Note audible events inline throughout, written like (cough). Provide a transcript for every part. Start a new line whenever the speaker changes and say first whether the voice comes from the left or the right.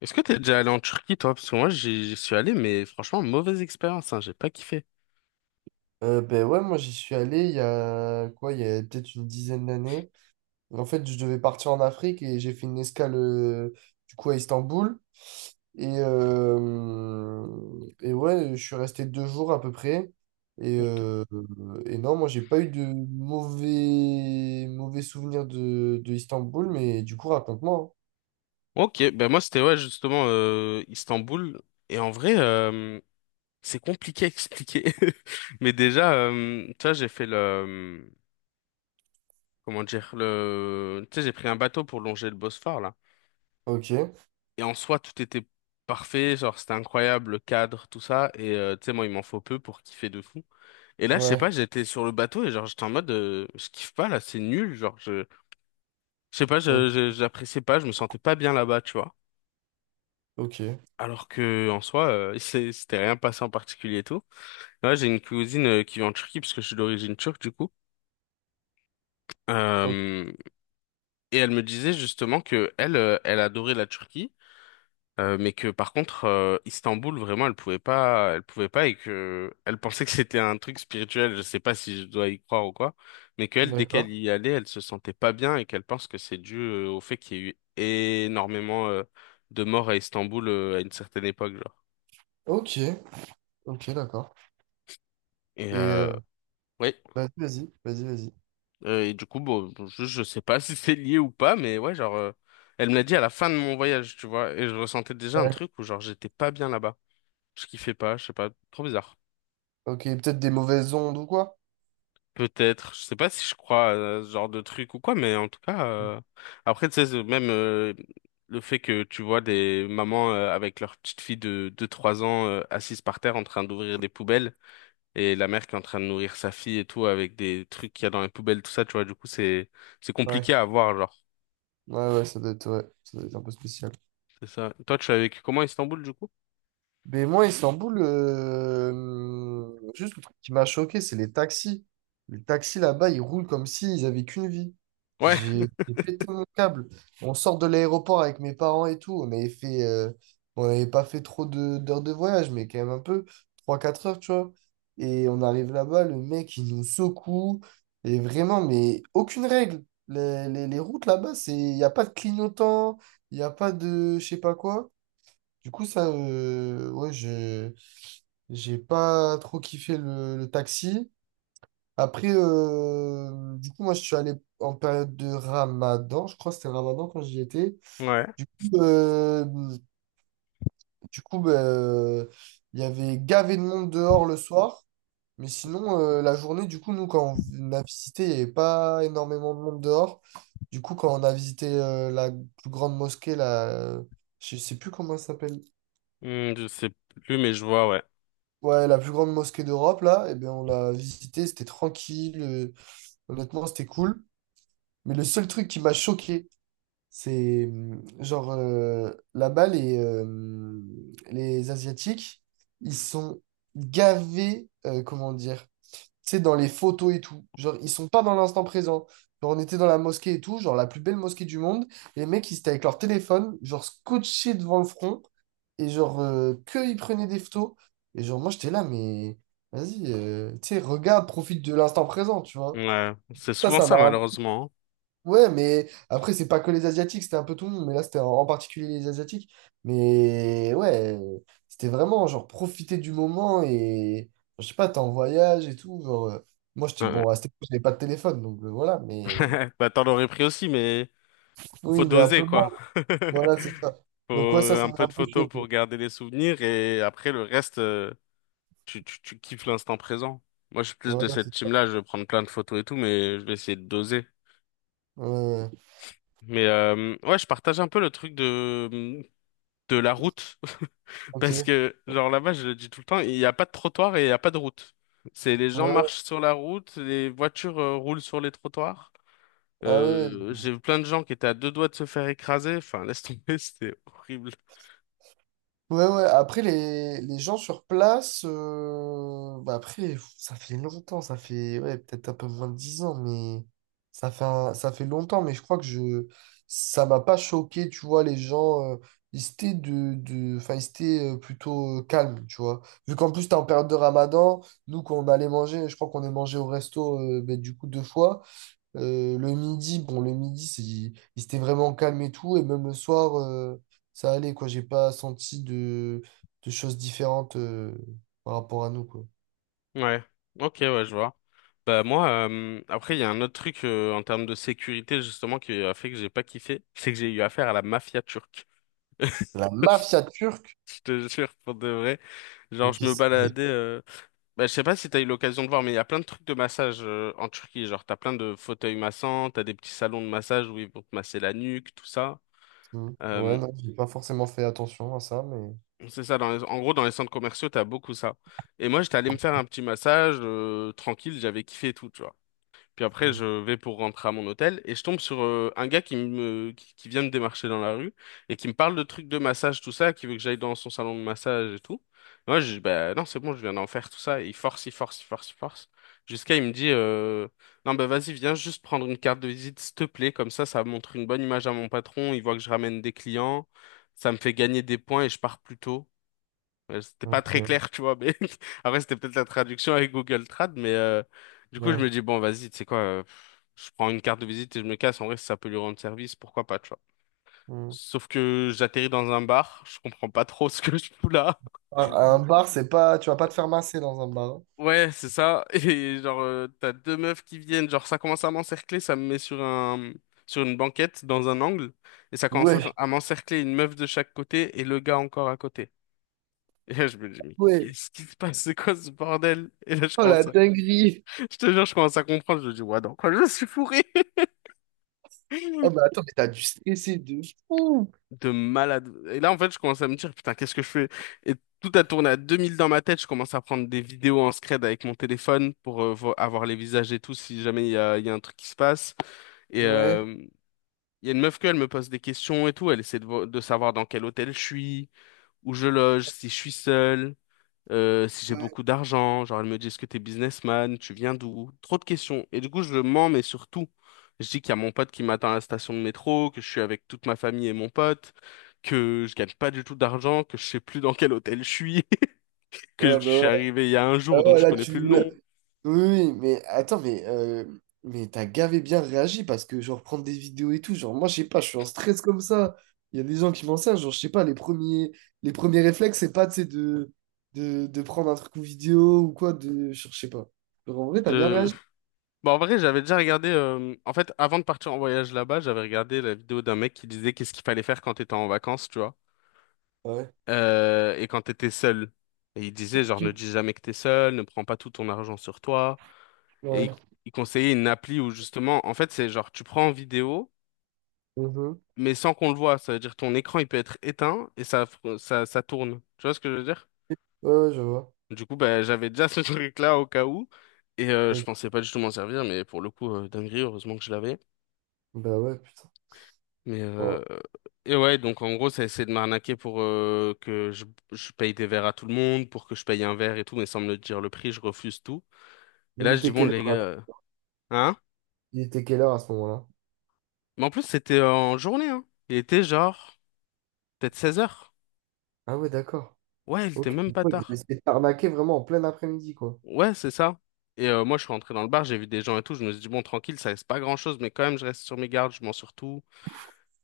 left: Est-ce que t'es déjà allé en Turquie, toi? Parce que moi, j'y suis allé, mais franchement, mauvaise expérience, hein, j'ai pas kiffé.
right: Ben ouais, moi j'y suis allé il y a quoi, il y a peut-être une dizaine d'années. En fait, je devais partir en Afrique et j'ai fait une escale du coup à Istanbul. Et, euh, et ouais, je suis resté deux jours à peu près. Et,
left: Ok.
right: euh, et non, moi j'ai pas eu de mauvais souvenirs de Istanbul, mais du coup, raconte-moi.
left: Ok, ben moi, c'était, ouais, justement, Istanbul. Et en vrai, c'est compliqué à expliquer. (laughs) Mais déjà, tu vois, Comment dire? Tu sais, j'ai pris un bateau pour longer le Bosphore, là.
right: Hein. Ok,
left: Et en soi, tout était parfait, genre, c'était incroyable, le cadre, tout ça. Et, tu sais, moi, il m'en faut peu pour kiffer de fou. Et là, je sais
right: ouais,
left: pas, j'étais sur le bateau et genre, j'étais en mode, je kiffe pas, là, c'est nul, genre, je sais pas,
right: o-
left: j'appréciais pas, je me sentais pas bien là-bas, tu vois.
right: ok,
left: Alors que en soi, (laughs) c'était rien passé en particulier et tout. Là, j'ai une cousine qui vit en Turquie parce que je suis d'origine turque du coup.
right: ok,
left: Euh, et elle me disait justement que elle, elle adorait la Turquie. Mais que par contre Istanbul vraiment elle pouvait pas, et que elle pensait que c'était un truc spirituel, je sais pas si je dois y croire ou quoi, mais qu'elle dès qu'elle
right: d'accord.
left: y allait elle se sentait pas bien, et qu'elle pense que c'est dû au fait qu'il y a eu énormément de morts à Istanbul à une certaine époque, genre,
right: Ok, ok, d'accord.
left: et
right: Et
left: ouais.
right: vas-y, vas-y, vas-y,
left: Et du coup bon je sais pas (laughs) si c'est lié ou pas, mais ouais, genre elle me l'a dit à la fin de mon voyage, tu vois, et je ressentais déjà un
right: vas-y.
left: truc où genre j'étais pas bien là-bas, je kiffais pas, je sais pas, trop bizarre.
right: Ok, peut-être des mauvaises ondes ou quoi?
left: Peut-être, je sais pas si je crois à ce genre de truc ou quoi, mais en tout cas, après, tu sais, même le fait que tu vois des mamans avec leur petite fille de, 3 ans assise par terre en train d'ouvrir des poubelles, et la mère qui est en train de nourrir sa fille et tout avec des trucs qu'il y a dans les poubelles, tout ça, tu vois, du coup, c'est
right: Ouais,
left: compliqué à voir, genre.
right: ouais, ouais, ça doit être, ouais, ça doit être un peu spécial.
left: C'est ça. Toi, tu as vécu comment à Istanbul, du coup?
right: Mais moi, Istanbul, juste le truc qui m'a choqué, c'est les taxis. Les taxis là-bas, ils roulent comme s'ils avaient qu'une vie.
left: Ouais,
right: J'ai
left: (laughs)
right: j'ai pété mon câble. On sort de l'aéroport avec mes parents et tout. On avait fait, on n'avait pas fait trop d'heures de voyage, mais quand même un peu, trois quatre heures, tu vois. Et on arrive là-bas, le mec, il nous secoue. Et vraiment, mais aucune règle. Les routes là-bas, c'est, il n'y a pas de clignotant, il n'y a pas de je sais pas quoi. Du coup, ça, ouais, j'ai pas trop kiffé le taxi. Après, du coup, moi, je suis allé en période de Ramadan. Je crois que c'était Ramadan quand j'y étais.
left: ouais.
right: Du coup, euh, du coup, bah, il y avait gavé de monde dehors le soir. Mais sinon, la journée, du coup, nous, quand on a visité, il n'y avait pas énormément de monde dehors. Du coup, quand on a visité la plus grande mosquée, la, je sais plus comment elle s'appelle.
left: Hmm, je sais plus, mais je vois, ouais.
right: Ouais, la plus grande mosquée d'Europe, là, eh bien, on l'a visitée, c'était tranquille, honnêtement, c'était cool. Mais le seul truc qui m'a choqué, c'est genre là-bas, les Asiatiques, ils sont gavés, comment dire, tu sais, dans les photos et tout. Genre, ils sont pas dans l'instant présent. Genre, on était dans la mosquée et tout, genre la plus belle mosquée du monde. Et les mecs, ils étaient avec leur téléphone, genre scotché devant le front. Et genre, que ils prenaient des photos. Et genre, moi, j'étais là, mais vas-y, tu sais, regarde, profite de l'instant présent, tu vois.
left: Ouais, c'est
right: Ça,
left: souvent
right: ça
left: ça,
right: m'a un.
left: malheureusement.
right: Ouais, mais après, c'est pas que les Asiatiques, c'était un peu tout le monde, mais là, c'était en particulier les Asiatiques. Mais ouais, c'était vraiment genre profiter du moment et je sais pas, t'es en voyage et tout. Genre, moi, j'étais
left: Hein. Ouais,
right: bon, à cette époque, j'avais pas de téléphone, donc voilà,
left: ouais.
right: mais
left: (laughs) Bah, t'en aurais pris aussi, mais... Faut
right: oui, mais un
left: doser,
right: peu moins.
left: quoi.
right: Voilà, c'est ça.
left: (laughs)
right: Donc, ouais, ça,
left: Faut
right: ça
left: un
right: m'a
left: peu
right: un
left: de
right: peu
left: photos
right: choqué.
left: pour garder les souvenirs, et après le reste, tu kiffes l'instant présent. Moi, je suis plus de
right: Voilà,
left: cette team-là, je vais prendre plein de photos et tout, mais je vais essayer de doser.
right: ouais, ouais, ouais.
left: Mais ouais, je partage un peu le truc de, la route. (laughs)
right: Ok.
left: Parce
right: Ouais.
left: que, genre là-bas, je le dis tout le temps, il n'y a pas de trottoir et il n'y a pas de route. C'est les gens marchent sur la route, les voitures roulent sur les trottoirs.
right: Ah ouais. Ouais.
left: J'ai vu plein de gens qui étaient à deux doigts de se faire écraser. Enfin, laisse tomber, (laughs) c'était horrible.
right: Ouais, ouais. Après, les gens sur place, bah après, pff, ça fait longtemps, ça fait ouais, peut-être un peu moins de 10 ans, mais ça fait, ça fait longtemps, mais je crois que je, ça m'a pas choqué, tu vois, les gens, ils étaient, enfin, ils étaient plutôt calmes, tu vois. Vu qu'en plus, t'es en période de Ramadan, nous, quand on allait manger, je crois qu'on est mangé au resto, ben, du coup, deux fois. Le midi, bon, le midi, c'est, il s'était vraiment calme et tout. Et même le soir, ça allait, quoi. J'ai pas senti de choses différentes par rapport à nous, quoi.
left: Ouais, ok, ouais, je vois. Bah moi, après, il y a un autre truc en termes de sécurité justement qui a fait que j'ai pas kiffé, c'est que j'ai eu affaire à la mafia turque. (laughs)
right: La mafia turque.
left: Je te jure, pour de vrai. Genre,
right: Ok,
left: je me baladais. Bah, je sais pas si t'as eu l'occasion de voir, mais il y a plein de trucs de massage en Turquie. Genre, t'as plein de fauteuils massants, t'as des petits salons de massage où ils vont te masser la nuque, tout ça.
right: mm. Ouais,
left: Euh,
right: non, j'ai pas forcément fait attention à ça, mais.
left: c'est ça, dans en gros, dans les centres commerciaux, t'as beaucoup ça. Et moi, j'étais allé me faire un petit massage tranquille, j'avais kiffé et tout, tu vois. Puis après,
right: Mm.
left: je vais pour rentrer à mon hôtel et je tombe sur un gars qui me qui vient me démarcher dans la rue, et qui me parle de trucs de massage, tout ça, qui veut que j'aille dans son salon de massage et tout. Moi, je dis, bah non, c'est bon, je viens d'en faire, tout ça. Et il force, il force, il force, il force. Jusqu'à il me dit, non, bah vas-y, viens juste prendre une carte de visite, s'il te plaît. Comme ça montre une bonne image à mon patron. Il voit que je ramène des clients. Ça me fait gagner des points et je pars plus tôt. C'était pas très
right: Ok,
left: clair, tu vois, mais (laughs) après, c'était peut-être la traduction avec Google Trad, mais du coup, je
right: ouais.
left: me dis, bon, vas-y, tu sais quoi, je prends une carte de visite et je me casse. En vrai, si ça peut lui rendre service, pourquoi pas, tu vois.
right: Mm.
left: Sauf que j'atterris dans un bar, je comprends pas trop ce que je fous là.
right: À un bar, c'est pas. Tu vas pas te faire masser dans un bar. Hein.
left: Ouais, c'est ça. (laughs) Et genre, t'as deux meufs qui viennent, genre, ça commence à m'encercler, ça me met sur un, sur une banquette dans un angle, et ça commence à,
right: Ouais,
left: à m'encercler, une meuf de chaque côté et le gars encore à côté. Et là, je me dis, mais
right: ouais.
left: qu'est-ce qui se passe? C'est quoi ce bordel? Et là, je
right: Oh la
left: commence.
right: dinguerie.
left: Je te jure, je commence à comprendre. Je me dis, ouais, dans quoi je suis fourré?
right: Oh,
left: (laughs)
right: mais attends, mais t'as dû stresser de fou.
left: De malade. Et là, en fait, je commence à me dire, putain, qu'est-ce que je fais? Et tout a tourné à 2000 dans ma tête. Je commence à prendre des vidéos en scred avec mon téléphone pour avoir les visages et tout, si jamais il y a un truc qui se passe. Et
right: Ouais.
left: il y a une meuf elle me pose des questions et tout. Elle essaie de savoir dans quel hôtel je suis, où je loge, si je suis seul. Si j'ai beaucoup d'argent, genre elle me dit, est-ce que t'es businessman, tu viens d'où? Trop de questions. Et du coup, je mens, mais surtout, je dis qu'il y a mon pote qui m'attend à la station de métro, que je suis avec toute ma famille et mon pote, que je gagne pas du tout d'argent, que je sais plus dans quel hôtel je suis, (laughs) que je
right: Ouais, bah
left: suis
right: ouais.
left: arrivé il y a un
right: Ah
left: jour, donc
right: ouais,
left: je
right: là,
left: connais
right: tu.
left: plus le
right: Oui,
left: nom.
right: oui, oui, mais attends, mais t'as gavé bien réagi parce que, genre, prendre des vidéos et tout, genre, moi, je sais pas, je suis en stress comme ça. Il y a des gens qui m'en servent, genre, je sais pas, les premiers réflexes, c'est pas, tu sais, de prendre un truc en vidéo ou quoi, de, je sais pas. Genre, en vrai, t'as bien
left: Je-
right: réagi.
left: Bon, en vrai, j'avais déjà regardé. En fait, avant de partir en voyage là-bas, j'avais regardé la vidéo d'un mec qui disait qu'est-ce qu'il fallait faire quand t'étais en vacances, tu vois.
right: Ouais.
left: Et quand t'étais seul. Et il disait, genre, ne
right: Ok.
left: dis jamais que t'es seul, ne prends pas tout ton argent sur toi. Et
right: Ouais.
left: il conseillait une appli où, justement, en fait, c'est genre, tu prends en vidéo,
right: Mhm.
left: mais sans qu'on le voit. Ça veut dire, ton écran, il peut être éteint, et ça tourne. Tu vois ce que je veux dire?
right: Ouais, ouais, je vois.
left: Du coup, bah, j'avais déjà (laughs) ce truc-là au cas où. Et je
right: Ok.
left: pensais pas du tout m'en servir, mais pour le coup, dinguerie, heureusement que je l'avais.
right: Bah ouais, putain.
left: Mais
right: Oh.
left: et ouais, donc en gros, ça essaie de m'arnaquer pour je paye des verres à tout le monde, pour que je paye un verre et tout, mais sans me le dire le prix, je refuse tout. Et
right: Mais il
left: là, je dis,
right: était
left: bon,
right: quelle
left: les gars,
right: heure, là.
left: hein?
right: Il était quelle heure à ce moment-là?
left: Mais en plus, c'était en journée, hein. Il était genre, peut-être 16 heures.
right: Ah ouais, d'accord.
left: Ouais, il était
right: Ok.
left: même pas
right: Ouais, ils ont
left: tard.
right: essayé de t'arnaquer vraiment en plein après-midi, quoi.
left: Ouais, c'est ça. Et moi, je suis rentré dans le bar, j'ai vu des gens et tout, je me suis dit, bon, tranquille, ça reste pas grand-chose, mais quand même, je reste sur mes gardes, je m'en sur tout.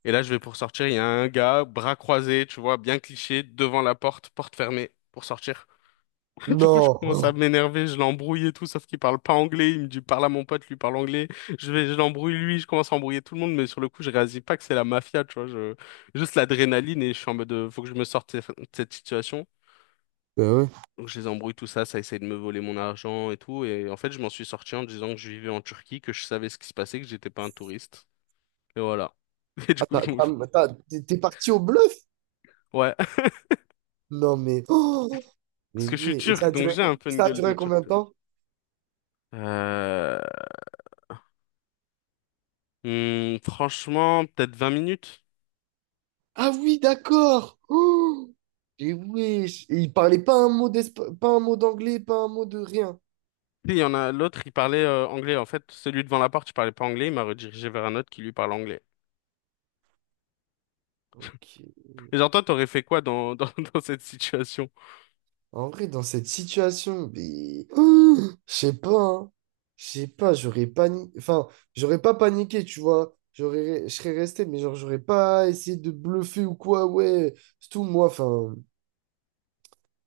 left: Et là, je vais pour sortir, il y a un gars, bras croisés, tu vois, bien cliché, devant la porte, porte fermée, pour sortir. (laughs) Du coup, je commence à
right: Non.
left: m'énerver, je l'embrouille et tout, sauf qu'il parle pas anglais. Il me dit, parle à mon pote, lui parle anglais. Je l'embrouille lui, je commence à embrouiller tout le monde, mais sur le coup, je réalise pas que c'est la mafia, tu vois. Juste l'adrénaline, et je suis en mode, faut que je me sorte de cette situation.
right: Bah ouais.
left: Donc, je les embrouille tout ça, ça essaye de me voler mon argent et tout. Et en fait, je m'en suis sorti en disant que je vivais en Turquie, que je savais ce qui se passait, que j'étais pas un touriste. Et voilà. (laughs) Et du
right: Ah,
left: coup, ils m'ont...
right: t'es parti au bluff?
left: Ouais. (laughs)
right: Non, mais. Oh
left: Parce
right: mais
left: que je suis
right: ouais. Et ça
left: turc,
right: a
left: donc
right: duré,
left: j'ai un peu une
right: ça a
left: gueule de
right: duré
left: turc,
right: combien de
left: tu vois.
right: temps?
left: Euh... franchement, peut-être 20 minutes.
right: Ah oui, d'accord. Oh mais wesh. Et il parlait pas un mot pas un mot d'anglais, pas un mot de rien.
left: Si, il y en a l'autre, il parlait anglais. En fait, celui devant la porte, il parlait pas anglais. Il m'a redirigé vers un autre qui lui parle anglais.
right: Ok.
left: Et genre, toi, t'aurais fait quoi (laughs) dans cette situation?
right: En vrai, dans cette situation, mais. Oh je sais pas, hein. Je sais pas, j'aurais paniqué. Enfin, j'aurais pas paniqué, tu vois. J'aurais, je serais resté, mais genre, j'aurais pas essayé de bluffer ou quoi, ouais. C'est tout, moi, enfin.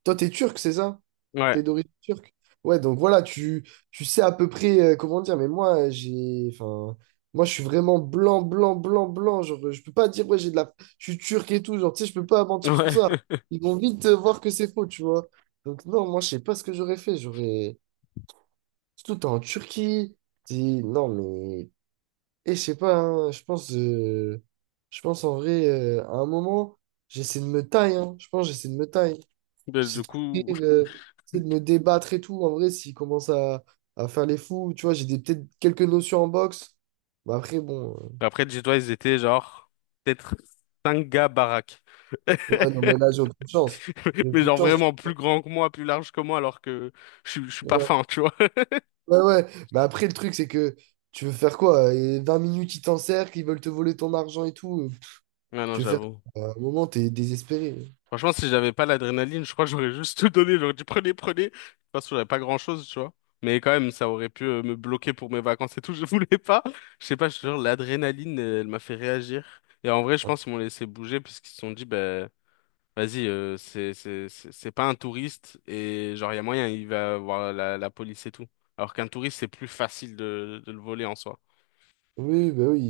right: Toi, t'es turc, c'est ça?
left: Ouais,
right: T'es d'origine turque? Ouais, donc voilà, tu sais à peu près comment dire, mais moi, j'ai, enfin, moi, je suis vraiment blanc, blanc, blanc, blanc. Genre, je peux pas dire, ouais, j'ai de la. Je suis turc et tout, genre, tu sais, je peux pas mentir sur
left: ouais.
right: ça.
left: (laughs)
right: Ils vont vite voir que c'est faux, tu vois. Donc, non, moi, je sais pas ce que j'aurais fait. J'aurais. Surtout, t'es en Turquie. T'es... Non, mais. Et je sais pas, hein, je pense. Je pense en vrai, à un moment, j'essaie de me tailler. Hein. Je pense, j'essaie de me tailler.
left: Ben,
right: J'essaie
left: du
right: de couper,
left: coup,
right: j'essaie de me débattre et tout. En vrai, s'il commence à faire les fous, tu vois, peut-être quelques notions en boxe. Mais après, bon.
left: (laughs) après, dis-toi, ils étaient genre peut-être cinq gars baraques. (laughs)
right: Ouais, non, mais là, j'ai aucune chance. J'ai
left: Mais
right: aucune
left: genre
right: chance.
left: vraiment plus grand que moi, plus large que moi, alors que je suis pas
right: Ouais.
left: fin, tu vois. (laughs)
right: Ouais, ouais. Mais après, le truc, c'est que tu veux faire quoi? Et 20 minutes, ils t'encerclent, ils veulent te voler ton argent et tout.
left: Ouais, non,
right: Tu veux faire
left: j'avoue.
right: quoi. À un moment, t'es désespéré.
left: Franchement, si j'avais pas l'adrénaline, je crois que j'aurais juste tout donné. J'aurais dit prenez, prenez. De toute façon, j'avais pas grand-chose, tu vois. Mais quand même, ça aurait pu me bloquer pour mes vacances et tout. (laughs) Je voulais pas. Je sais pas, je te jure, l'adrénaline, elle m'a fait réagir. Et en vrai, je pense qu'ils m'ont laissé bouger parce qu'ils se sont dit, ben, vas-y, c'est pas un touriste, et genre, il y a moyen, il va voir la police et tout. Alors qu'un touriste, c'est plus facile de le voler en soi.
right: Oui, bah oui,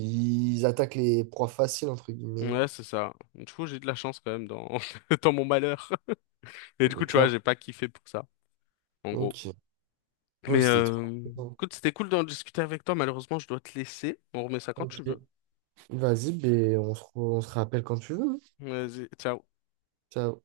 right: ils attaquent les proies faciles, entre guillemets.
left: Ouais, c'est ça. Du coup, j'ai de la chance quand même dans, (laughs) dans mon malheur. Et du coup,
right: Mais
left: tu vois,
right: clairement.
left: j'ai pas kiffé pour ça, en gros.
right: Ok. Oh,
left: Mais
right: c'était trop. Important.
left: écoute, c'était cool d'en discuter avec toi. Malheureusement, je dois te laisser. On remet ça quand
right: Ok.
left: tu veux.
right: Vas-y, ben, on se, on se rappelle quand tu veux. Hein.
left: Vas-y, ciao.
right: Ciao.